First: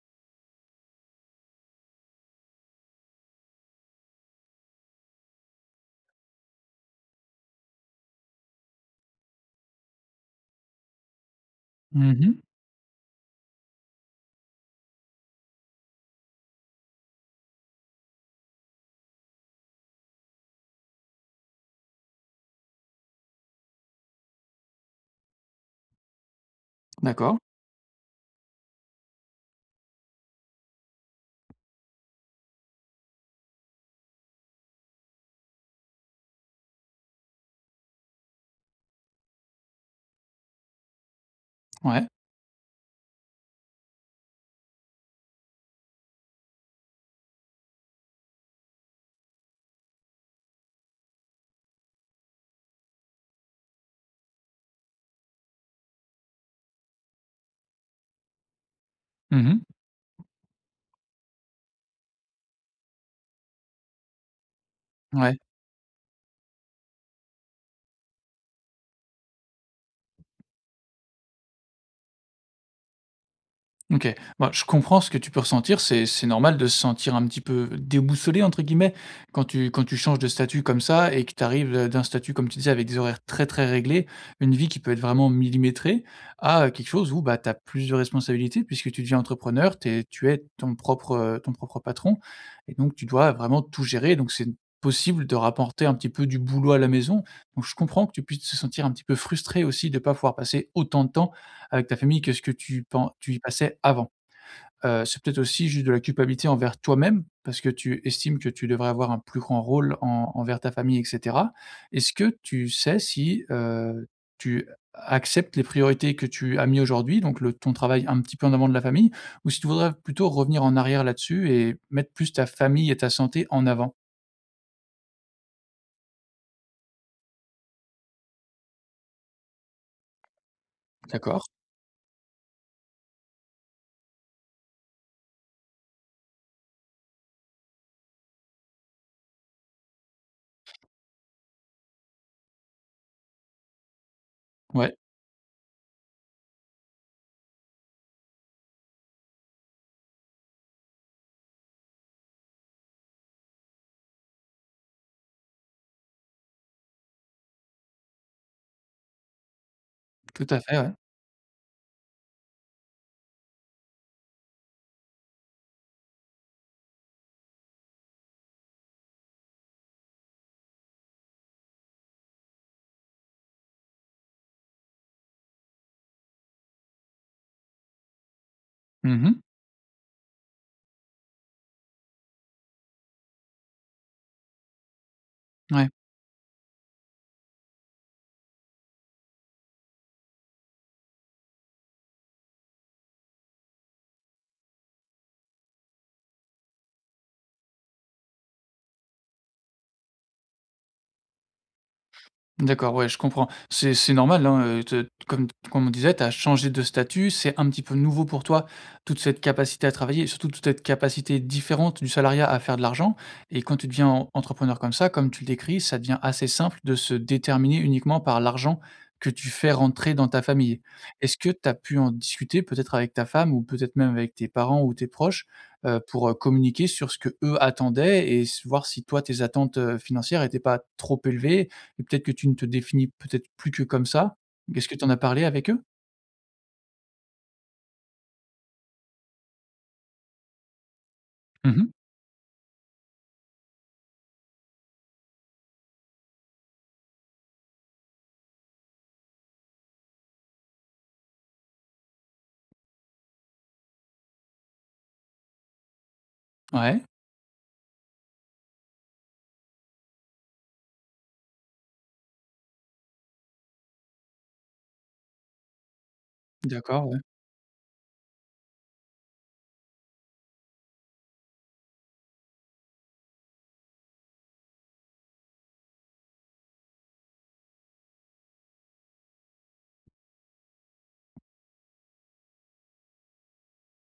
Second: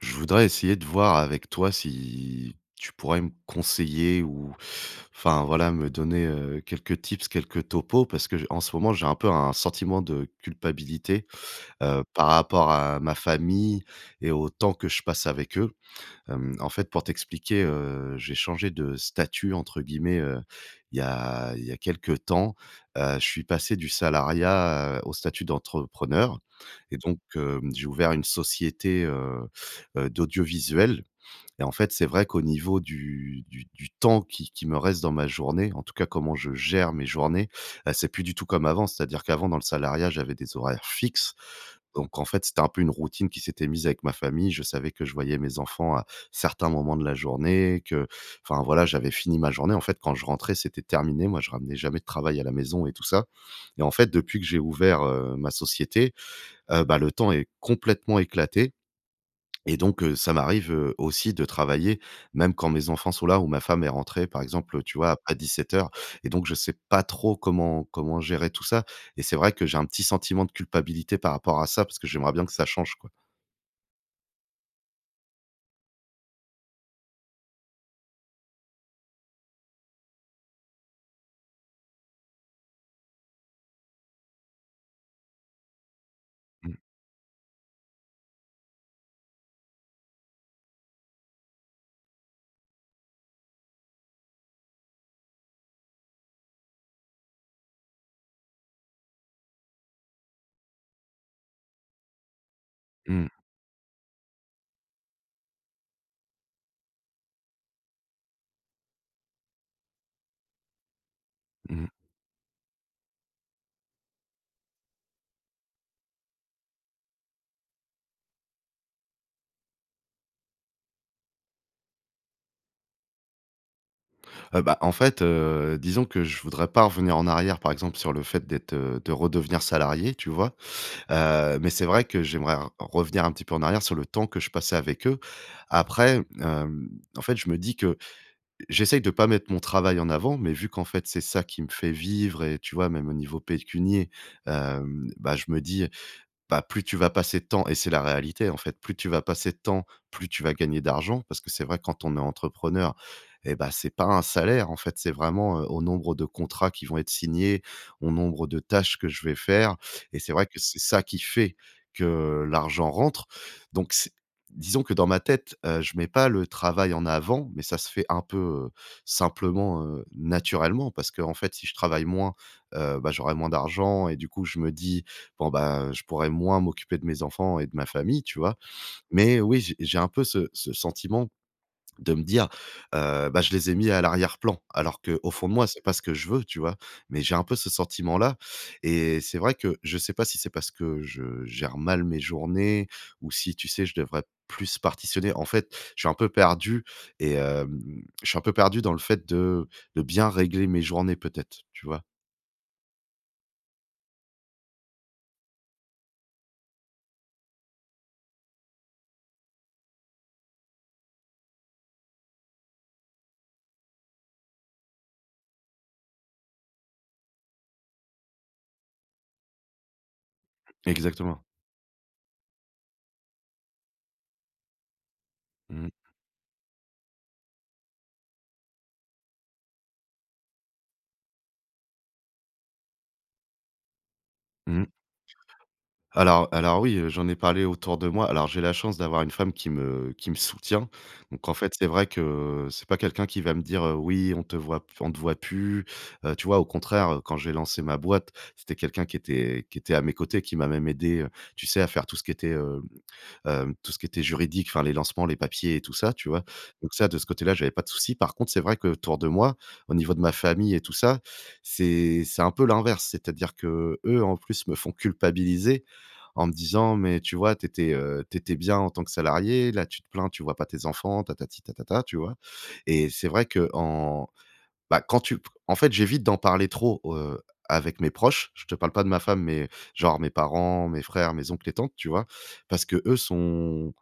Je voudrais essayer de voir avec toi si tu pourrais me conseiller ou enfin voilà, me donner, quelques tips, quelques topos parce que j en ce moment, j'ai un peu un sentiment de culpabilité, Mmh par mh. rapport à ma famille et au temps que je passe avec eux. En fait, pour t'expliquer, j'ai changé de «statut» entre guillemets, il y a quelque temps. Je suis passé du salariat, au statut d'entrepreneur et donc D'accord. J'ai ouvert une société, d'audiovisuel et en fait, c'est vrai qu'au niveau du temps qui me reste dans ma journée, en tout cas comment je gère mes journées, c'est plus du tout comme avant. C'est-à-dire qu'avant dans le salariat, j'avais des horaires fixes Ouais. donc en fait, c'était un peu une routine qui s'était mise avec ma famille. Je savais que je voyais mes enfants à certains moments de la journée, que enfin voilà, j'avais fini ma journée. En fait, quand je rentrais, c'était terminé. Moi, je ramenais jamais de travail à la maison et tout ça. Et en fait, depuis que j'ai ouvert, ma société, bah, le temps est complètement éclaté Mmh mh. et donc, ça m'arrive, aussi de travailler même quand mes enfants sont là ou ma femme est rentrée, par exemple, tu vois, à après Ouais. heures. Et donc je sais pas trop comment gérer tout ça et c'est vrai que j'ai un petit sentiment de culpabilité par rapport à ça parce que j'aimerais bien que ça change, quoi. OK. Moi je comprends ce que tu peux ressentir, c'est normal de se sentir un petit peu «déboussolé» entre guillemets, quand tu changes de statut comme ça et que tu arrives, d'un statut comme tu disais avec des horaires très, très réglés, une vie qui peut être vraiment millimétrée à, Mmh. quelque chose où, bah, tu as plus de responsabilités puisque tu deviens entrepreneur, t'es tu es ton propre patron et donc tu dois vraiment tout gérer, donc c'est possible de rapporter un petit peu du boulot à la maison. Donc je comprends que tu puisses te sentir un petit peu frustré aussi de ne pas pouvoir passer autant de temps avec ta famille que ce que Mmh. tu y passais avant. C'est peut-être aussi juste de la culpabilité envers toi-même, parce que tu estimes que tu devrais avoir un plus grand rôle en envers ta famille et cetera. Mmh. Est-ce que tu sais si, tu acceptes les priorités que tu as mis aujourd'hui, donc le ton travail un petit peu en avant de la famille, ou si tu voudrais plutôt revenir en arrière là-dessus et mettre plus ta famille et ta santé en avant? Bah, en fait, disons que je voudrais pas revenir en arrière, par exemple, sur le fait d'être, de redevenir salarié, tu vois? D'accord. Mais c'est vrai que j'aimerais r revenir un petit peu en arrière sur le temps que je passais avec eux. Après, en fait, je me dis que j'essaye de pas mettre mon travail en avant, mais vu qu'en fait, c'est ça qui me fait vivre et tu vois, même au niveau pécunier, Ouais, bah, je me dis, bah, plus tu vas passer de temps et c'est la réalité, en fait, plus tu vas passer de temps, plus tu vas gagner d'argent parce que c'est vrai quand on est entrepreneur et bah, c'est pas un salaire, en fait, c'est vraiment, au nombre de contrats qui vont être signés, au nombre de tâches que je vais faire et c'est vrai tout que à c'est fait, ouais. ça qui fait que l'argent rentre donc c'est disons que dans ma tête, je mets pas le travail en avant mais ça se fait un peu, heu, simplement, naturellement parce que en fait si je travaille moins, bah, j'aurai moins d'argent et du coup je me dis: bon, bah, je pourrais moins m'occuper de mes enfants et de ma famille, tu vois? Mmh. Mais oui, j'ai un peu ce sentiment de me dire, bah, je les ai mis à l'arrière-plan, alors que au fond de moi, c'est Ouais. pas ce que je veux, tu vois? Mais j'ai un peu ce sentiment-là et c'est vrai que je sais pas si c'est parce que je gère mal mes journées ou si, tu sais, je devrais plus partitionner. En fait, je suis un peu perdu et je suis un peu perdu dans le fait de bien régler mes journées peut-être, tu vois? D'accord, ouais, je comprends. C'est normal, hein, te comme comme on disait, tu as changé de statut, c'est un petit peu nouveau pour toi, toute cette capacité à travailler et surtout toute cette capacité différente du salariat à faire de l'argent, et quand tu deviens en entrepreneur comme ça, comme tu le décris, ça devient assez simple de se déterminer uniquement par l'argent que tu fais rentrer dans ta famille. Est-ce Exactement. que tu as pu en discuter peut-être avec ta femme ou peut-être même avec tes parents ou tes proches, Mmh mh. Pour, communiquer sur ce que eux attendaient et s voir si toi tes attentes, financières n'étaient pas trop élevées? Et peut-être que tu ne te définis peut-être plus que comme ça. Mmh. Est-ce que tu en as parlé avec eux? Alors oui, j'en ai parlé autour de moi. Alors j'ai la chance d'avoir une femme qui me soutient. Donc en fait, Mmh. c'est vrai que c'est pas quelqu'un qui va me dire, «Oui, on te voit plus», tu vois? Au contraire, quand j'ai lancé ma boîte, c'était quelqu'un qui était à mes côtés, qui m'a même aidé, tu sais, à faire tout ce qui était, tout ce qui était juridique, enfin les lancements, les papiers et tout ça, tu vois? Donc Ouais, ça, de ce côté-là, j'avais pas de souci. Par contre, c'est vrai que autour de moi, au niveau de ma famille et tout ça, c'est un peu l'inverse. C'est-à-dire que eux, en plus, me font culpabiliser en me disant: d'accord, ouais. «Mais tu vois, t'étais étais, bien en tant que salarié, là tu te plains, tu vois pas tes enfants, tatati tatata», tu vois? Et c'est vrai que en quand tu en fait, j'évite d'en parler trop, avec mes proches. Je te parle pas de ma femme, mais genre mes parents, mes frères, mes oncles et tantes, tu vois? Parce que eux sont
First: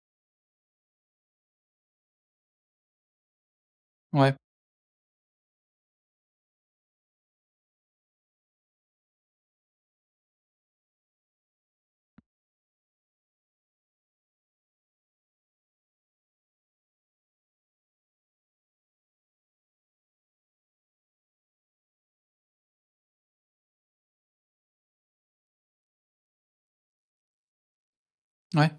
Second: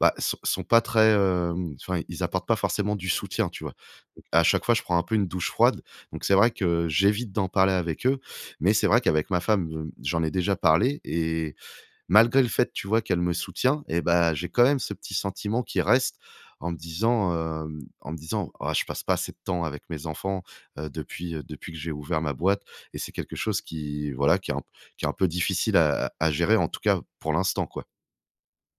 bah, sont pas très, enfin, ils apportent pas forcément du soutien, tu vois? Donc, Ouais, à chaque fois, je prends un peu une douche froide, donc c'est vrai que j'évite d'en parler avec eux, mais c'est vrai qu'avec ma femme, j'en ai déjà parlé et malgré le fait, tu vois, qu'elle me soutient et bah, j'ai quand même ce petit sentiment qui reste en me disant, en me disant: «Ah, je passe pas assez de temps avec mes enfants, depuis, depuis que j'ai ouvert ma boîte» et c'est quelque chose qui, voilà, qui est un peu difficile à gérer, en tout cas pour l'instant, quoi. ouais.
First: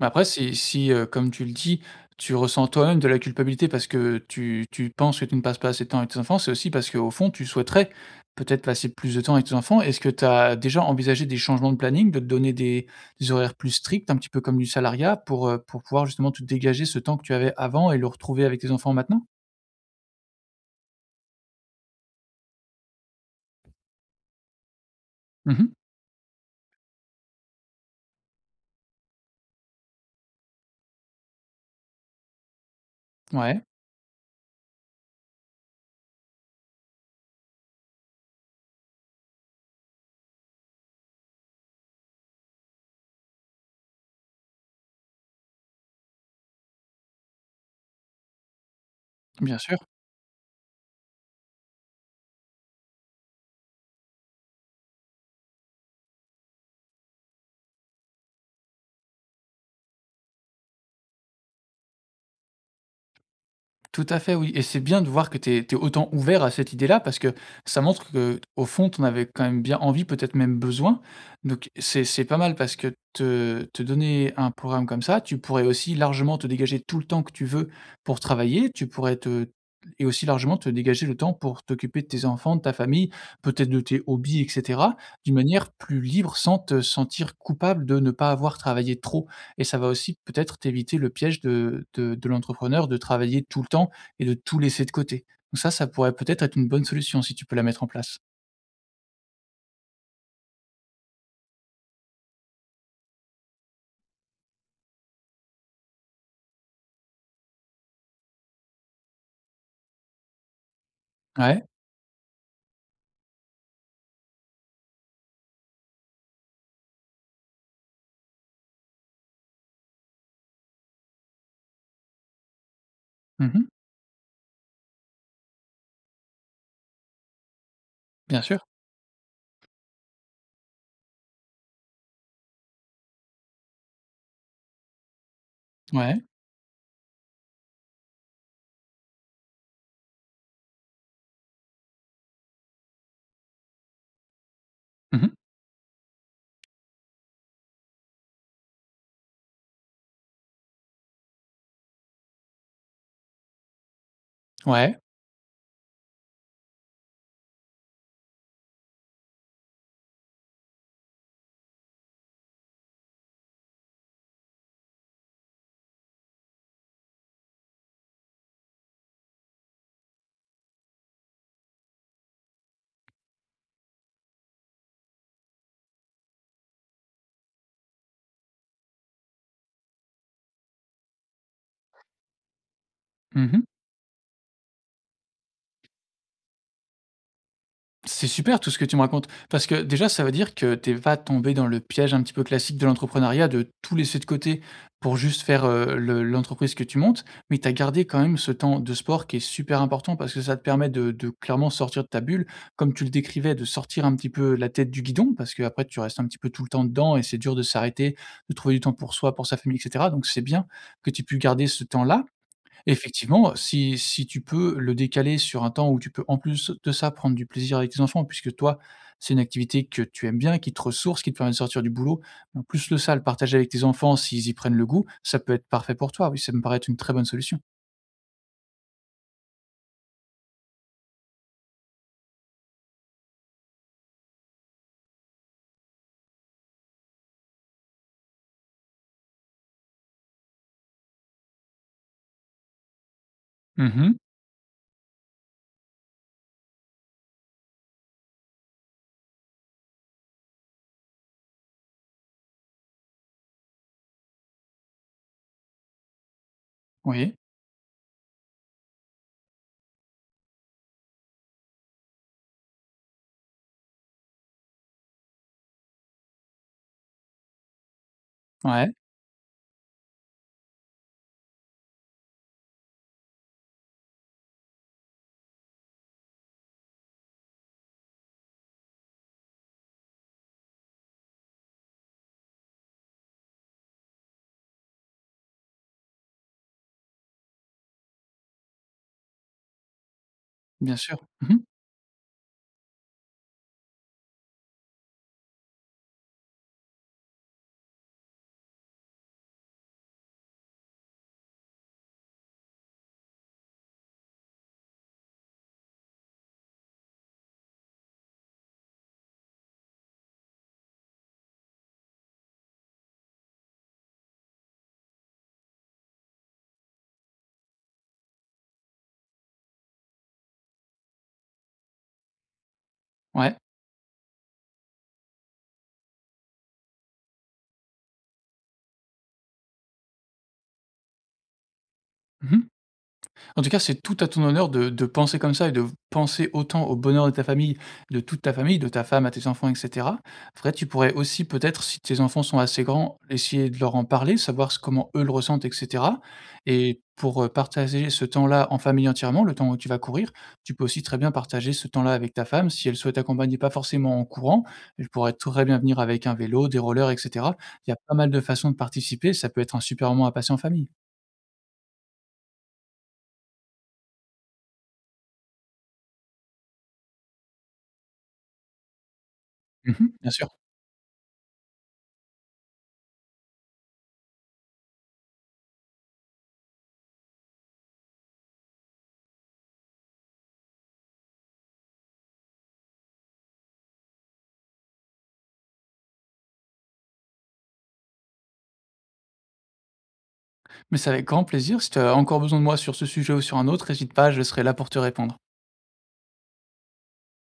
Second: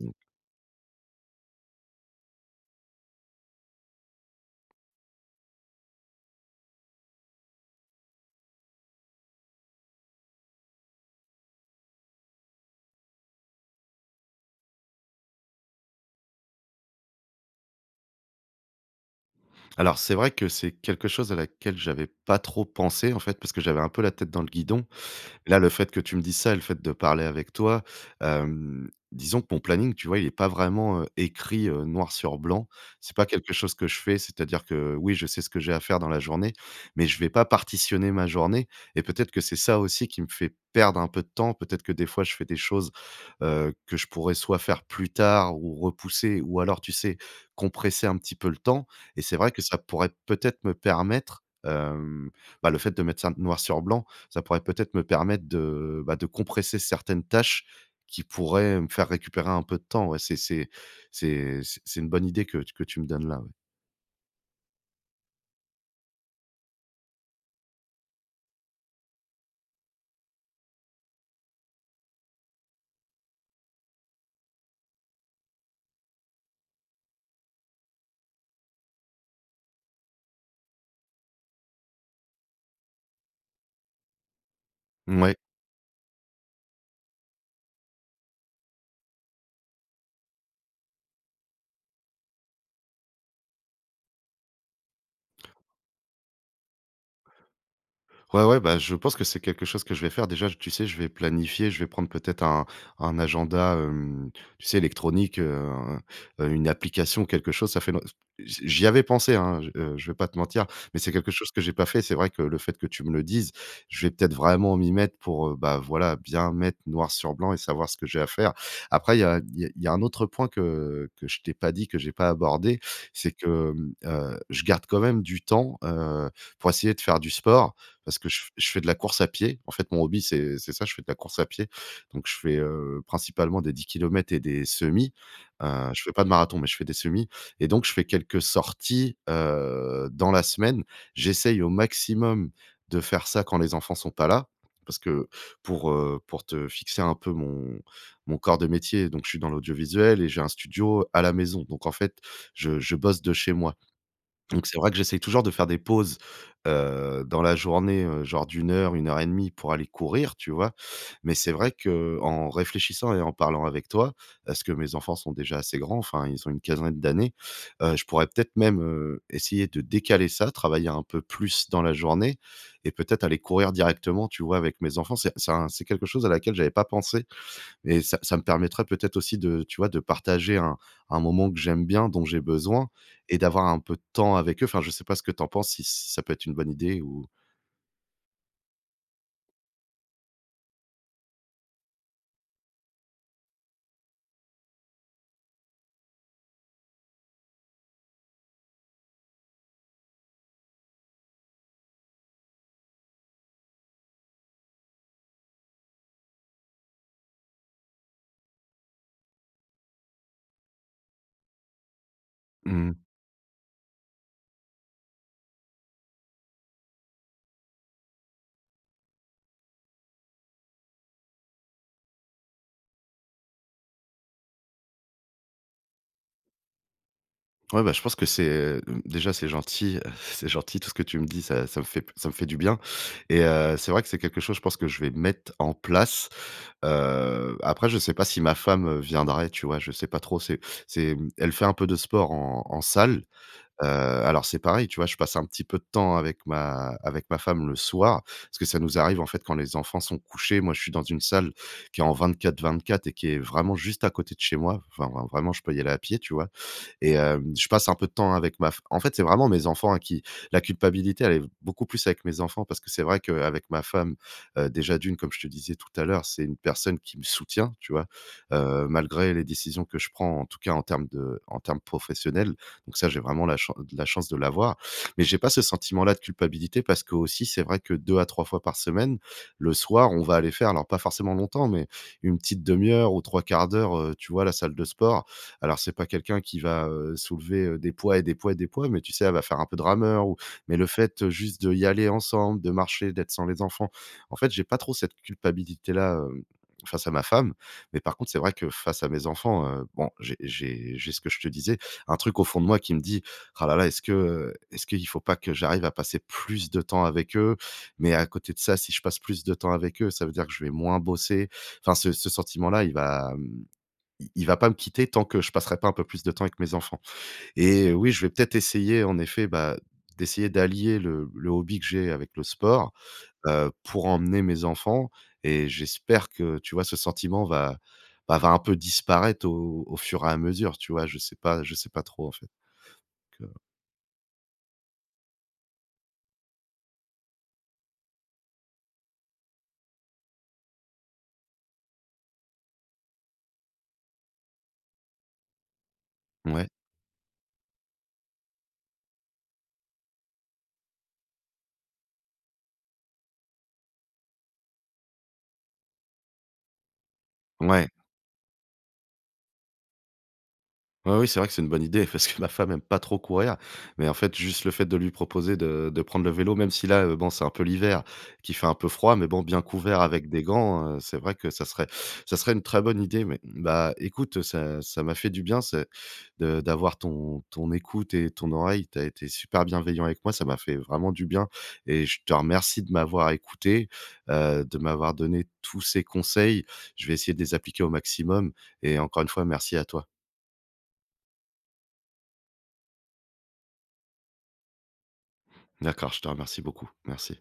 Mais après si si, comme tu le dis, tu ressens toi-même de la culpabilité parce que tu penses que tu ne passes pas assez de temps avec tes enfants, c'est aussi parce qu'au fond, tu souhaiterais peut-être passer plus de temps avec tes enfants. Est-ce que tu as déjà envisagé des changements de planning, de te donner des horaires plus stricts, un petit peu comme du salariat pour pouvoir justement te dégager ce temps que tu avais avant et le retrouver avec tes enfants maintenant? Alors c'est vrai que c'est quelque chose à laquelle j'avais pas trop pensé en fait, parce que j'avais un peu la tête dans le guidon. Là, Mmh. le fait que tu me dises ça et le fait de parler avec toi, disons que mon planning, tu vois, il est pas vraiment, écrit, noir sur blanc. C'est pas quelque Ouais, chose que je fais, c'est-à-dire que oui, je sais ce que j'ai à faire dans la journée, mais je vais pas partitionner ma journée et peut-être que c'est ça aussi qui me fait perdre un peu de temps. Peut-être que des fois, je fais des choses, que je pourrais soit faire plus tard ou repousser ou alors, tu sais, compresser un petit peu le temps et c'est vrai bien que ça sûr. pourrait peut-être me permettre, bah, le fait de mettre ça noir sur blanc, ça pourrait peut-être me permettre de, bah, de compresser certaines tâches qui pourraient me faire récupérer un peu de temps. Ouais, c'est une bonne idée que tu me donnes là, ouais. Tout à fait, oui, et c'est bien de voir que tu es autant ouvert à cette idée-là parce que ça montre que au fond, tu en avais quand même bien envie, peut-être même besoin. Donc c'est pas mal, parce que te donner un programme comme ça, tu pourrais aussi largement te dégager tout le temps que tu veux pour travailler. Tu pourrais te Et aussi largement te dégager le temps pour t'occuper de tes enfants, de ta famille, peut-être de tes hobbies et cetera, Mouais. d'une manière plus libre sans te sentir coupable de ne pas avoir travaillé trop, et ça va aussi peut-être t'éviter le piège de l'entrepreneur de travailler tout le temps et de tout laisser de côté. Donc ça pourrait peut-être être une bonne solution si tu peux la mettre en place. Ouais, ouais, bah, je pense que c'est quelque chose que je vais faire. Déjà, tu sais, je vais planifier, je vais prendre peut-être un agenda, tu sais, électronique, un une application, quelque chose. Ça fait long J'y avais pensé, hein, je vais pas te mentir, mais c'est quelque chose que Ouais. j'ai pas fait. C'est vrai que le fait que tu me le dises, je vais peut-être vraiment m'y mettre pour, bah, voilà, bien mettre noir sur blanc et savoir ce que j'ai à faire. Après, il y a il y a il y a un autre point que je t'ai pas dit, que j'ai pas abordé, c'est Mmh. que, je garde quand même du temps, pour essayer de faire du sport parce que Bien sûr. je fais de la course à pied. En fait, mon hobby, c'est ça, je fais de la course à pied. Donc je fais, principalement des 10 kilomètres et des semis. Je fais Ouais. pas de marathon, mais je fais des semis et donc je fais quelques sorties, dans la semaine. J'essaye au maximum de faire ça quand les enfants sont pas là, parce que Mmh. Pour te fixer un peu mon corps de métier, donc je suis dans l'audiovisuel et j'ai un studio à la maison. Donc en fait, je bosse de chez moi. Donc c'est vrai que Ouais. j'essaye toujours de faire des pauses, dans la journée, genre d'une heure, une heure et demie, pour aller courir, tu vois? Mais c'est vrai qu'en réfléchissant et en parlant avec toi, parce que mes enfants sont déjà assez grands, enfin ils ont une quinzaine d'années, je pourrais peut-être même, essayer de décaler ça, travailler un peu plus dans la journée et peut-être aller courir directement, tu vois, avec mes enfants. C'est quelque chose à laquelle j'avais pas pensé et ça me permettrait peut-être aussi de, tu vois, de partager un moment que j'aime bien, dont j'ai besoin et Mmh. d'avoir un peu de temps avec eux. Enfin, je sais pas ce que t'en penses, si ça peut être une bonne idée ou C'est super tout ce que tu me racontes, parce que déjà, ça veut dire que t'es pas tombé dans le piège un petit peu classique de l'entrepreneuriat, de tout laisser de côté pour juste faire, le l'entreprise que tu montes, mais tu as gardé quand même ce temps de sport qui est super important parce que ça te permet de clairement sortir de ta bulle, comme tu le décrivais, de sortir un petit peu la tête du guidon, parce que après tu restes un petit peu tout le temps dedans et c'est dur de s'arrêter, de trouver du temps pour soi, pour sa famille et cetera, donc c'est bien que tu aies pu garder ce temps-là. Mmh. Effectivement, si si tu peux le décaler sur un temps où tu peux en plus de ça prendre du plaisir avec tes enfants, puisque toi, c'est une activité que tu aimes bien, qui te ressource, qui te permet de sortir du boulot. En plus de ça, le partager avec tes enfants s'ils y prennent le goût, ça peut être parfait pour toi. Oui, ça me paraît être une très bonne solution. Ouais, bah, je pense que c'est, déjà c'est gentil, c'est gentil tout ce que tu me dis, ça me fait du bien et c'est vrai que c'est quelque chose, je pense que je vais mettre en place. Après je sais pas si ma femme, viendrait, tu vois? Je sais pas trop, c'est elle fait un peu de sport en salle. Heu, Mmh. alors c'est pareil, tu vois? Je passe un petit peu de temps avec ma femme le soir, parce que ça nous arrive, en fait, quand les enfants sont couchés. Moi, je suis dans une salle qui est en 24-24 et qui est vraiment juste à côté de chez moi. Enfin, vraiment, je peux y aller à pied, tu vois? Et Oui. Je passe un peu de temps avec ma f en fait, c'est vraiment mes enfants, hein, qui. La culpabilité, elle est beaucoup plus avec mes enfants parce que c'est vrai qu'avec ma femme, déjà d'une, comme je te disais tout à l'heure, c'est une personne qui me soutient, tu vois? Heu, Ouais, malgré les décisions que je prends, en tout cas en termes professionnels. Donc ça, j'ai vraiment la chance de l'avoir, mais j'ai pas ce sentiment-là de culpabilité parce que aussi, c'est vrai que 2 à 3 fois par semaine, le soir, on va aller faire alors pas forcément longtemps, mais une petite demi-heure ou trois quarts d'heure, tu vois, à la salle de sport. Alors c'est pas quelqu'un qui va, soulever, des poids et des poids et des poids, mais tu sais, elle va faire un peu de rameur ou. Mais le bien sûr. fait, Mmh. juste de y aller ensemble, de marcher, d'être sans les enfants, en fait, j'ai pas trop cette culpabilité-là, face à ma femme. Mais par contre, c'est vrai que face à mes enfants, bon, j'ai ce que je te disais, un truc au fond de moi qui me dit: «Ah là là, est-ce qu'il faut pas que j'arrive à passer plus de temps avec eux?» Mais à côté de ça, si je passe plus de temps avec eux, ça veut dire que je vais moins bosser. Enfin, ce sentiment-là, il va pas me quitter tant que je passerai pas un peu plus de temps avec mes enfants. Et oui, je vais peut-être essayer en effet, bah, d'essayer d'allier le hobby que j'ai avec le sport, Ouais. Pour emmener mes enfants. Et j'espère que, tu vois, ce sentiment va un peu disparaître au fur et à mesure, tu vois? Je sais pas trop en fait, Mmh. donc En tout cas, c'est tout à ton honneur de penser comme ça et de penser autant au bonheur de ta famille, de toute ta famille, de ta femme à tes enfants et cetera. Après, tu pourrais aussi peut-être, si tes enfants sont assez grands, essayer de leur en parler, savoir s comment eux le ressentent et cetera, ouais. et pour, partager ce temps-là en famille entièrement. Le temps où tu vas courir, tu peux aussi très bien partager ce temps-là avec ta femme. Si elle souhaite accompagner, pas forcément en courant, elle pourrait très bien venir avec un vélo, des rollers et cetera. Ouais. Il y a pas mal de façons de participer, ça peut être un super moment à passer en famille. Ouais, oui, c'est vrai que c'est une bonne idée parce que ma femme aime pas trop courir, mais en fait, juste le fait de lui proposer de prendre le vélo, même si là, bon, c'est un peu l'hiver qui fait un peu froid, mais bon, bien couvert Mmh, avec bien des sûr. gants, c'est vrai que ça serait une très bonne idée. Mais bah, écoute, ça m'a fait du bien, c'est de d'avoir ton écoute et ton oreille. Tu as été super bienveillant avec moi, ça m'a fait vraiment du bien et je te remercie de m'avoir écouté, de m'avoir donné tous ces conseils. Je vais essayer de les appliquer au maximum et encore une fois, merci à toi. Mais c'est avec grand plaisir. Si tu as encore besoin de moi sur ce sujet ou sur un autre, n'hésite pas, je serai là pour te répondre. D'accord, je te remercie beaucoup. Merci.